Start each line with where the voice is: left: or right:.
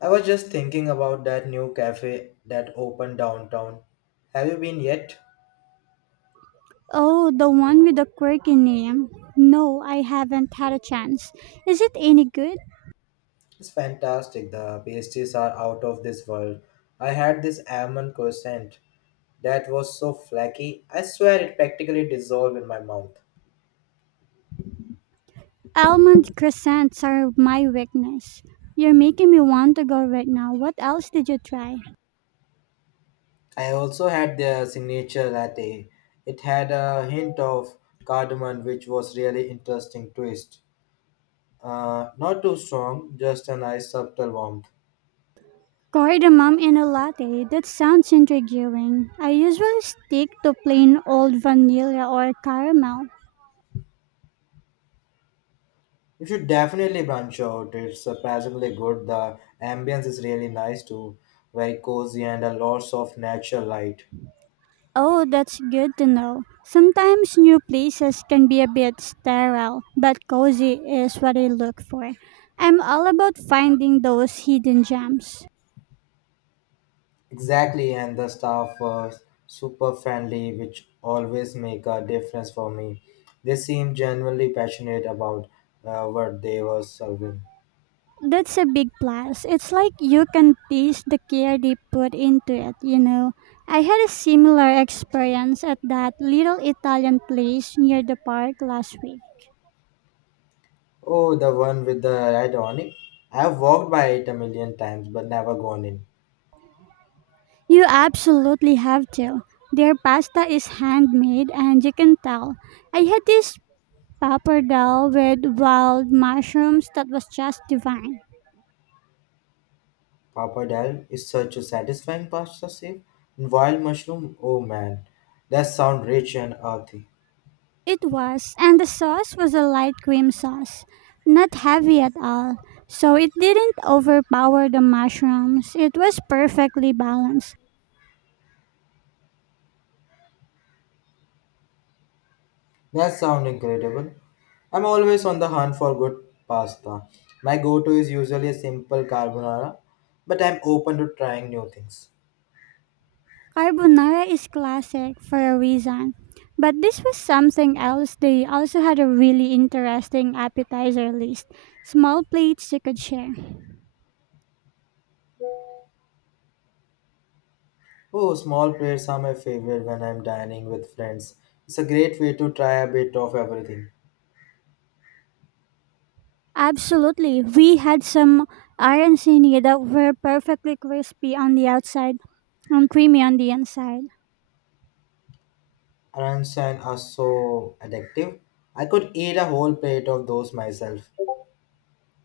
left: I was just thinking about that new cafe that opened downtown. Have you been yet?
right: Oh, the one with the quirky name. No, I haven't had a chance. Is it any good?
left: It's fantastic. The pastries are out of this world. I had this almond croissant that was so flaky. I swear it practically dissolved in my mouth.
right: Almond croissants are my weakness. You're making me want to go right now. What else did you try?
left: I also had their signature latte. It had a hint of cardamom, which was really interesting twist. Not too strong, just a nice subtle warmth.
right: Cardamom in a latte. That sounds intriguing. I usually stick to plain old vanilla or caramel.
left: You should definitely branch out. It's surprisingly good. The ambience is really nice too, very cozy and a lots of natural light.
right: Oh, that's good to know. Sometimes new places can be a bit sterile, but cozy is what I look for. I'm all about finding those hidden gems.
left: Exactly, and the staff were super friendly, which always make a difference for me. They seem genuinely passionate about what they were serving.
right: That's a big plus. It's like you can taste the care they put into it. I had a similar experience at that little Italian place near the park last week.
left: Oh, the one with the red awning. I've walked by it a million times but never gone in.
right: You absolutely have to. Their pasta is handmade and you can tell I had this pappardelle with wild mushrooms that was just divine.
left: Papadal is such a satisfying pasta soup. And wild mushroom, oh man, that sound rich and earthy.
right: It was, and the sauce was a light cream sauce, not heavy at all, so it didn't overpower the mushrooms. It was perfectly balanced.
left: That sound incredible. I'm always on the hunt for good pasta. My go-to is usually a simple carbonara, but I'm open to trying new things.
right: Carbonara is classic for a reason, but this was something else. They also had a really interesting appetizer list, small plates you could share.
left: Oh, small plates are my favorite when I'm dining with friends. It's a great way to try a bit of everything.
right: Absolutely. We had some iron sini that were perfectly crispy on the outside and creamy on the inside.
left: Aransan are so addictive. I could eat a whole plate of those myself.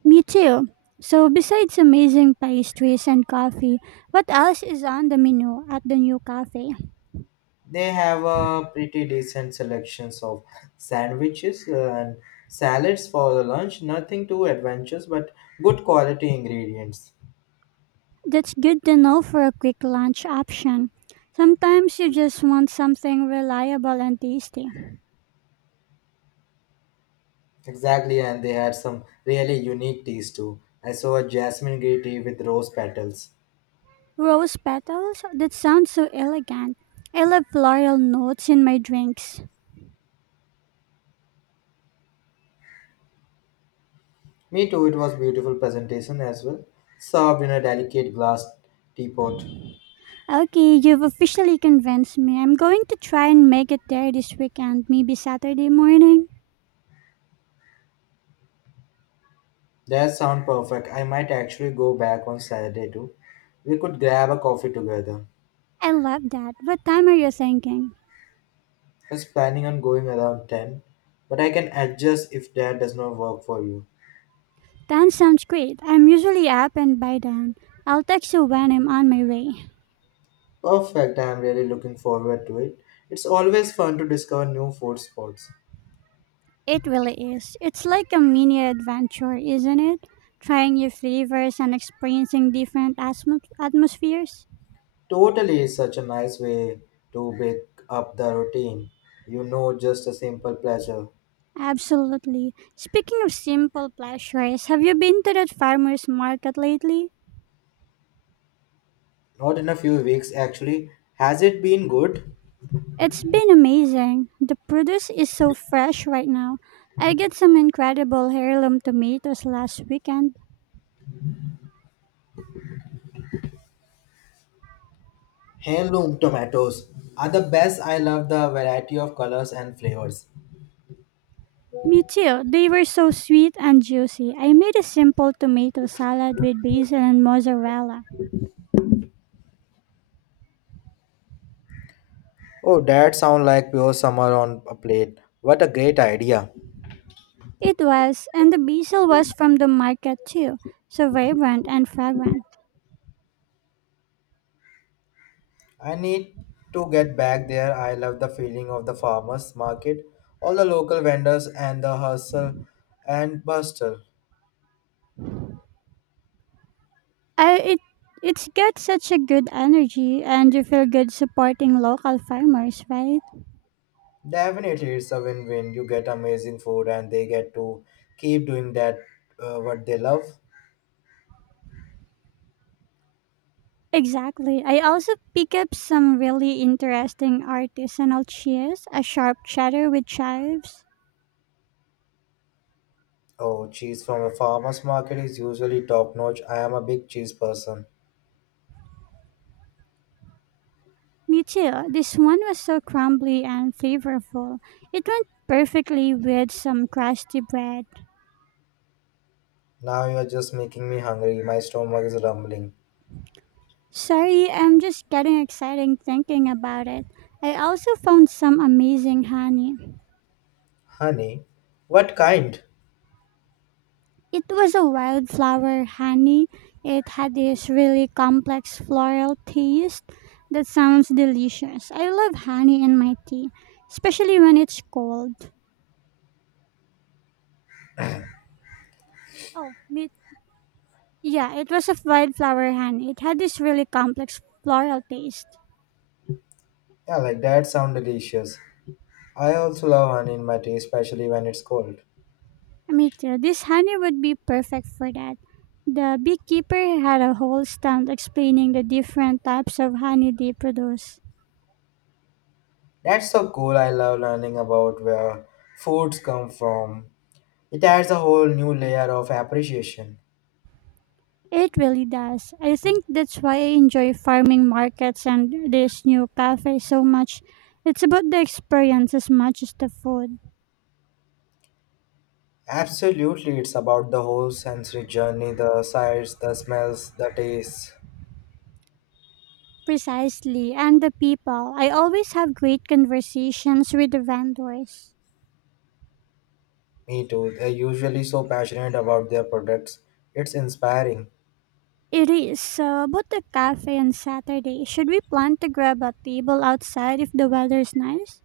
right: Me too. So, besides amazing pastries and coffee, what else is on the menu at the new cafe?
left: They have a pretty decent selections of sandwiches and salads for the lunch. Nothing too adventurous, but good quality ingredients.
right: That's good to know for a quick lunch option. Sometimes you just want something reliable and tasty.
left: Exactly, and they had some really unique teas too. I saw a jasmine green tea with rose petals.
right: Rose petals? That sounds so elegant. I love floral notes in my drinks.
left: Me too. It was beautiful presentation as well, served in a delicate glass teapot.
right: Okay, you've officially convinced me. I'm going to try and make it there this weekend, maybe Saturday morning.
left: That sound perfect. I might actually go back on Saturday too. We could grab a coffee together.
right: I love that. What time are you thinking?
left: I is planning on going around 10, but I can adjust if that does not work for you.
right: 10 sounds great. I'm usually up and by then. I'll text you when I'm on my way.
left: Perfect, I am really looking forward to it. It's always fun to discover new food spots.
right: It really is. It's like a mini adventure, isn't it? Trying new flavors and experiencing different atmospheres.
left: Totally is such a nice way to break up the routine. You know, just a simple pleasure.
right: Absolutely. Speaking of simple pleasures, have you been to that farmer's market lately?
left: Not in a few weeks, actually. Has it been good?
right: It's been amazing. The produce is so fresh right now. I got some incredible heirloom tomatoes last weekend.
left: Heirloom tomatoes are the best. I love the variety of colors and flavors.
right: Me too. They were so sweet and juicy. I made a simple tomato salad with basil and mozzarella.
left: Oh, that sounds like pure summer on a plate. What a great idea.
right: It was, and the basil was from the market too, so vibrant and fragrant.
left: I need to get back there. I love the feeling of the farmers market, all the local vendors, and the hustle and bustle.
right: It it's got such a good energy, and you feel good supporting local farmers, right?
left: Definitely, it's a win win. You get amazing food, and they get to keep doing that what they love.
right: Exactly. I also pick up some really interesting artisanal cheese, a sharp cheddar with chives.
left: Oh, cheese from a farmer's market is usually top notch. I am a big cheese person.
right: Me too. This one was so crumbly and flavorful. It went perfectly with some crusty bread.
left: Now you are just making me hungry. My stomach is rumbling.
right: Sorry, I'm just getting excited thinking about it. I also found some amazing honey.
left: Honey, what kind?
right: It was a wildflower honey. It had this really complex floral taste that sounds delicious. I love honey in my tea, especially when it's cold. Oh, me. Yeah, it was a wildflower honey. It had this really complex floral taste.
left: Yeah, like that sound delicious. I also love honey in my tea, especially when it's cold.
right: Me too. This honey would be perfect for that. The beekeeper had a whole stand explaining the different types of honey they produce.
left: That's so cool. I love learning about where foods come from. It adds a whole new layer of appreciation.
right: It really does. I think that's why I enjoy farming markets and this new cafe so much. It's about the experience as much as the food.
left: Absolutely, it's about the whole sensory journey the sights, the smells, the tastes.
right: Precisely, and the people. I always have great conversations with the vendors.
left: Me too. They're usually so passionate about their products. It's inspiring.
right: It is. So, about the cafe on Saturday, should we plan to grab a table outside if the weather's nice?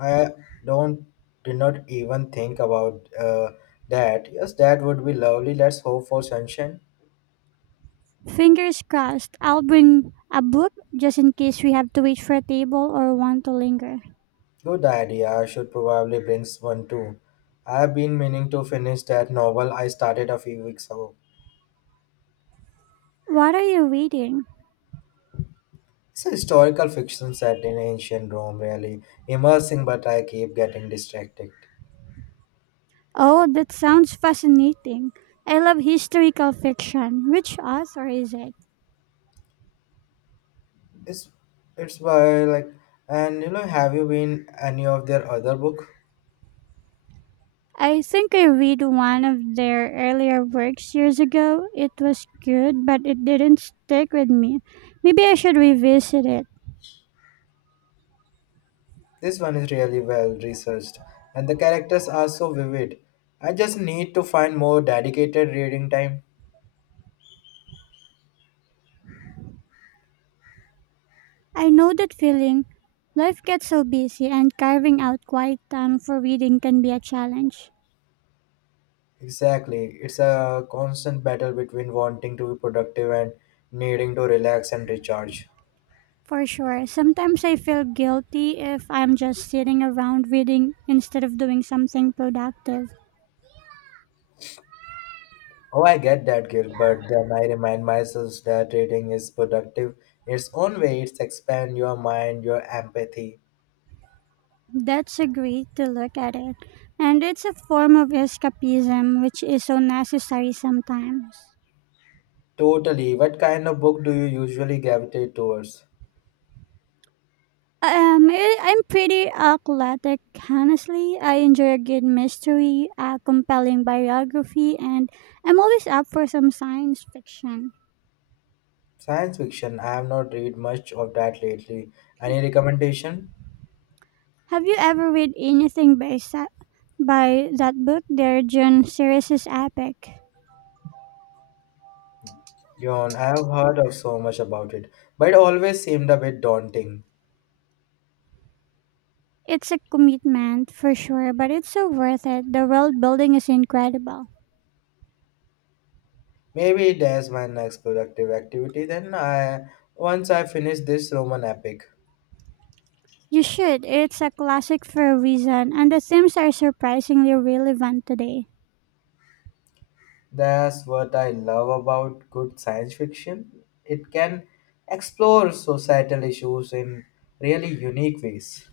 left: I don't did not even think about that. Yes, that would be lovely. Let's hope for sunshine.
right: Fingers crossed, I'll bring a book just in case we have to wait for a table or want to linger.
left: Good idea. I should probably bring one too. I have been meaning to finish that novel I started a few weeks ago.
right: What are you reading?
left: It's a historical fiction set in ancient Rome, really immersing, but I keep getting distracted.
right: Oh, that sounds fascinating. I love historical fiction. Which author is it?
left: It's it's by like, and have you been any of their other book?
right: I think I read one of their earlier works years ago. It was good, but it didn't stick with me. Maybe I should revisit it.
left: This one is really well researched, and the characters are so vivid. I just need to find more dedicated reading time.
right: I know that feeling. Life gets so busy, and carving out quiet time for reading can be a challenge.
left: Exactly. It's a constant battle between wanting to be productive and needing to relax and recharge.
right: For sure. Sometimes I feel guilty if I'm just sitting around reading instead of doing something productive.
left: Oh, I get that guilt, but then I remind myself that reading is productive in its own way. It's expand your mind, your empathy.
right: That's a great to look at it. And it's a form of escapism which is so necessary sometimes.
left: Totally. What kind of book do you usually gravitate towards?
right: I'm pretty athletic, honestly. I enjoy a good mystery, a compelling biography, and I'm always up for some science fiction.
left: Science fiction. I have not read much of that lately. Any recommendation?
right: Have you ever read anything by, by that book? Their June series is epic.
left: Yawn. I have heard of so much about it, but it always seemed a bit daunting.
right: It's a commitment for sure, but it's so worth it. The world building is incredible.
left: Maybe there's my next productive activity then. I once I finish this Roman epic.
right: You should. It's a classic for a reason, and the themes are surprisingly relevant today.
left: That's what I love about good science fiction. It can explore societal issues in really unique ways.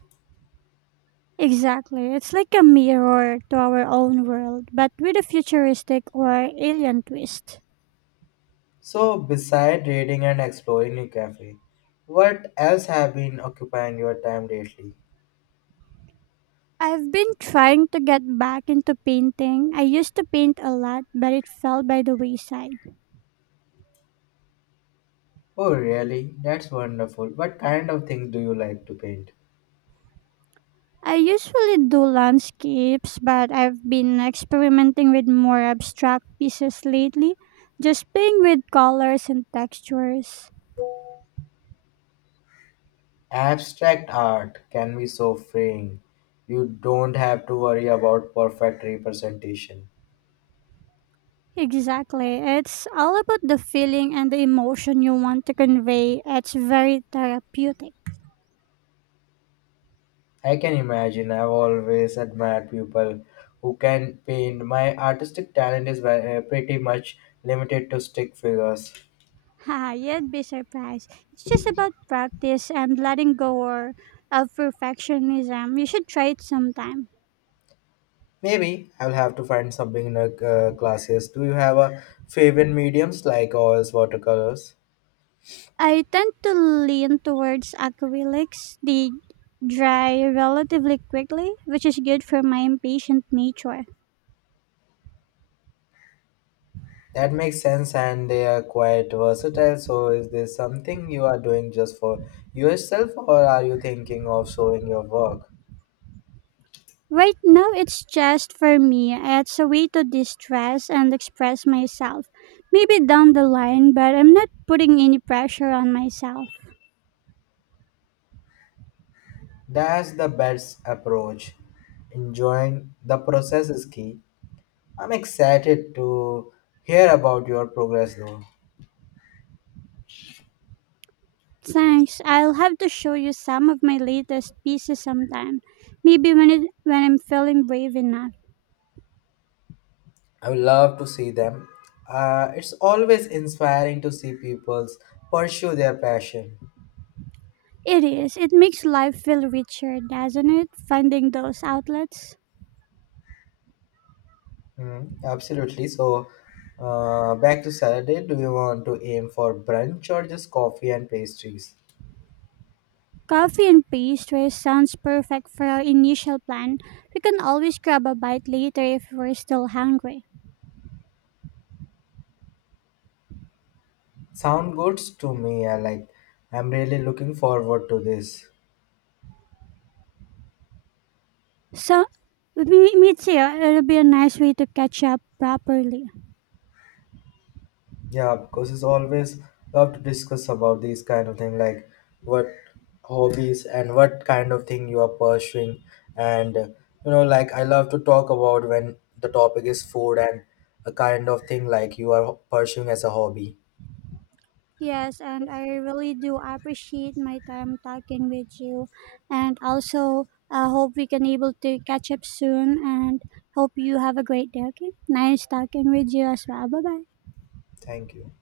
right: Exactly. It's like a mirror to our own world, but with a futuristic or alien twist.
left: So, beside reading and exploring a cafe, what else have been occupying your time lately?
right: I've been trying to get back into painting. I used to paint a lot, but it fell by the wayside.
left: Oh, really? That's wonderful. What kind of things do you like to paint?
right: I usually do landscapes, but I've been experimenting with more abstract pieces lately, just playing with colors and textures.
left: Abstract art can be so freeing. You don't have to worry about perfect representation.
right: Exactly. It's all about the feeling and the emotion you want to convey. It's very therapeutic.
left: I can imagine I've always admired people who can paint. My artistic talent is pretty much limited to stick figures.
right: Ha, you'd be surprised. It's just about practice and letting go or of perfectionism. You should try it sometime.
left: Maybe I'll have to find some beginner classes. Do you have a favorite mediums like oils, watercolors?
right: I tend to lean towards acrylics. They dry relatively quickly, which is good for my impatient nature.
left: That makes sense, and they are quite versatile. So, is this something you are doing just for yourself, or are you thinking of showing your work?
right: Right now, it's just for me. It's a way to distress and express myself. Maybe down the line, but I'm not putting any pressure on myself.
left: That's the best approach. Enjoying the process is key. I'm excited to hear about your progress, though.
right: Thanks. I'll have to show you some of my latest pieces sometime. Maybe when I'm feeling brave enough.
left: I would love to see them. It's always inspiring to see people pursue their passion.
right: It is. It makes life feel richer, doesn't it? Finding those outlets.
left: Mm, absolutely. So, back to Saturday. Do you want to aim for brunch or just coffee and pastries?
right: Coffee and pastries sounds perfect for our initial plan. We can always grab a bite later if we're still hungry.
left: Sound good to me. I like. I'm really looking forward to this.
right: So, me too. It'll be a nice way to catch up properly.
left: Yeah, because it's always love to discuss about these kind of thing, like what hobbies and what kind of thing you are pursuing, and like I love to talk about when the topic is food and a kind of thing like you are pursuing as a hobby.
right: Yes, and I really do appreciate my time talking with you. And also, I hope we can able to catch up soon. And hope you have a great day. Okay, nice talking with you as well. Bye bye.
left: Thank you.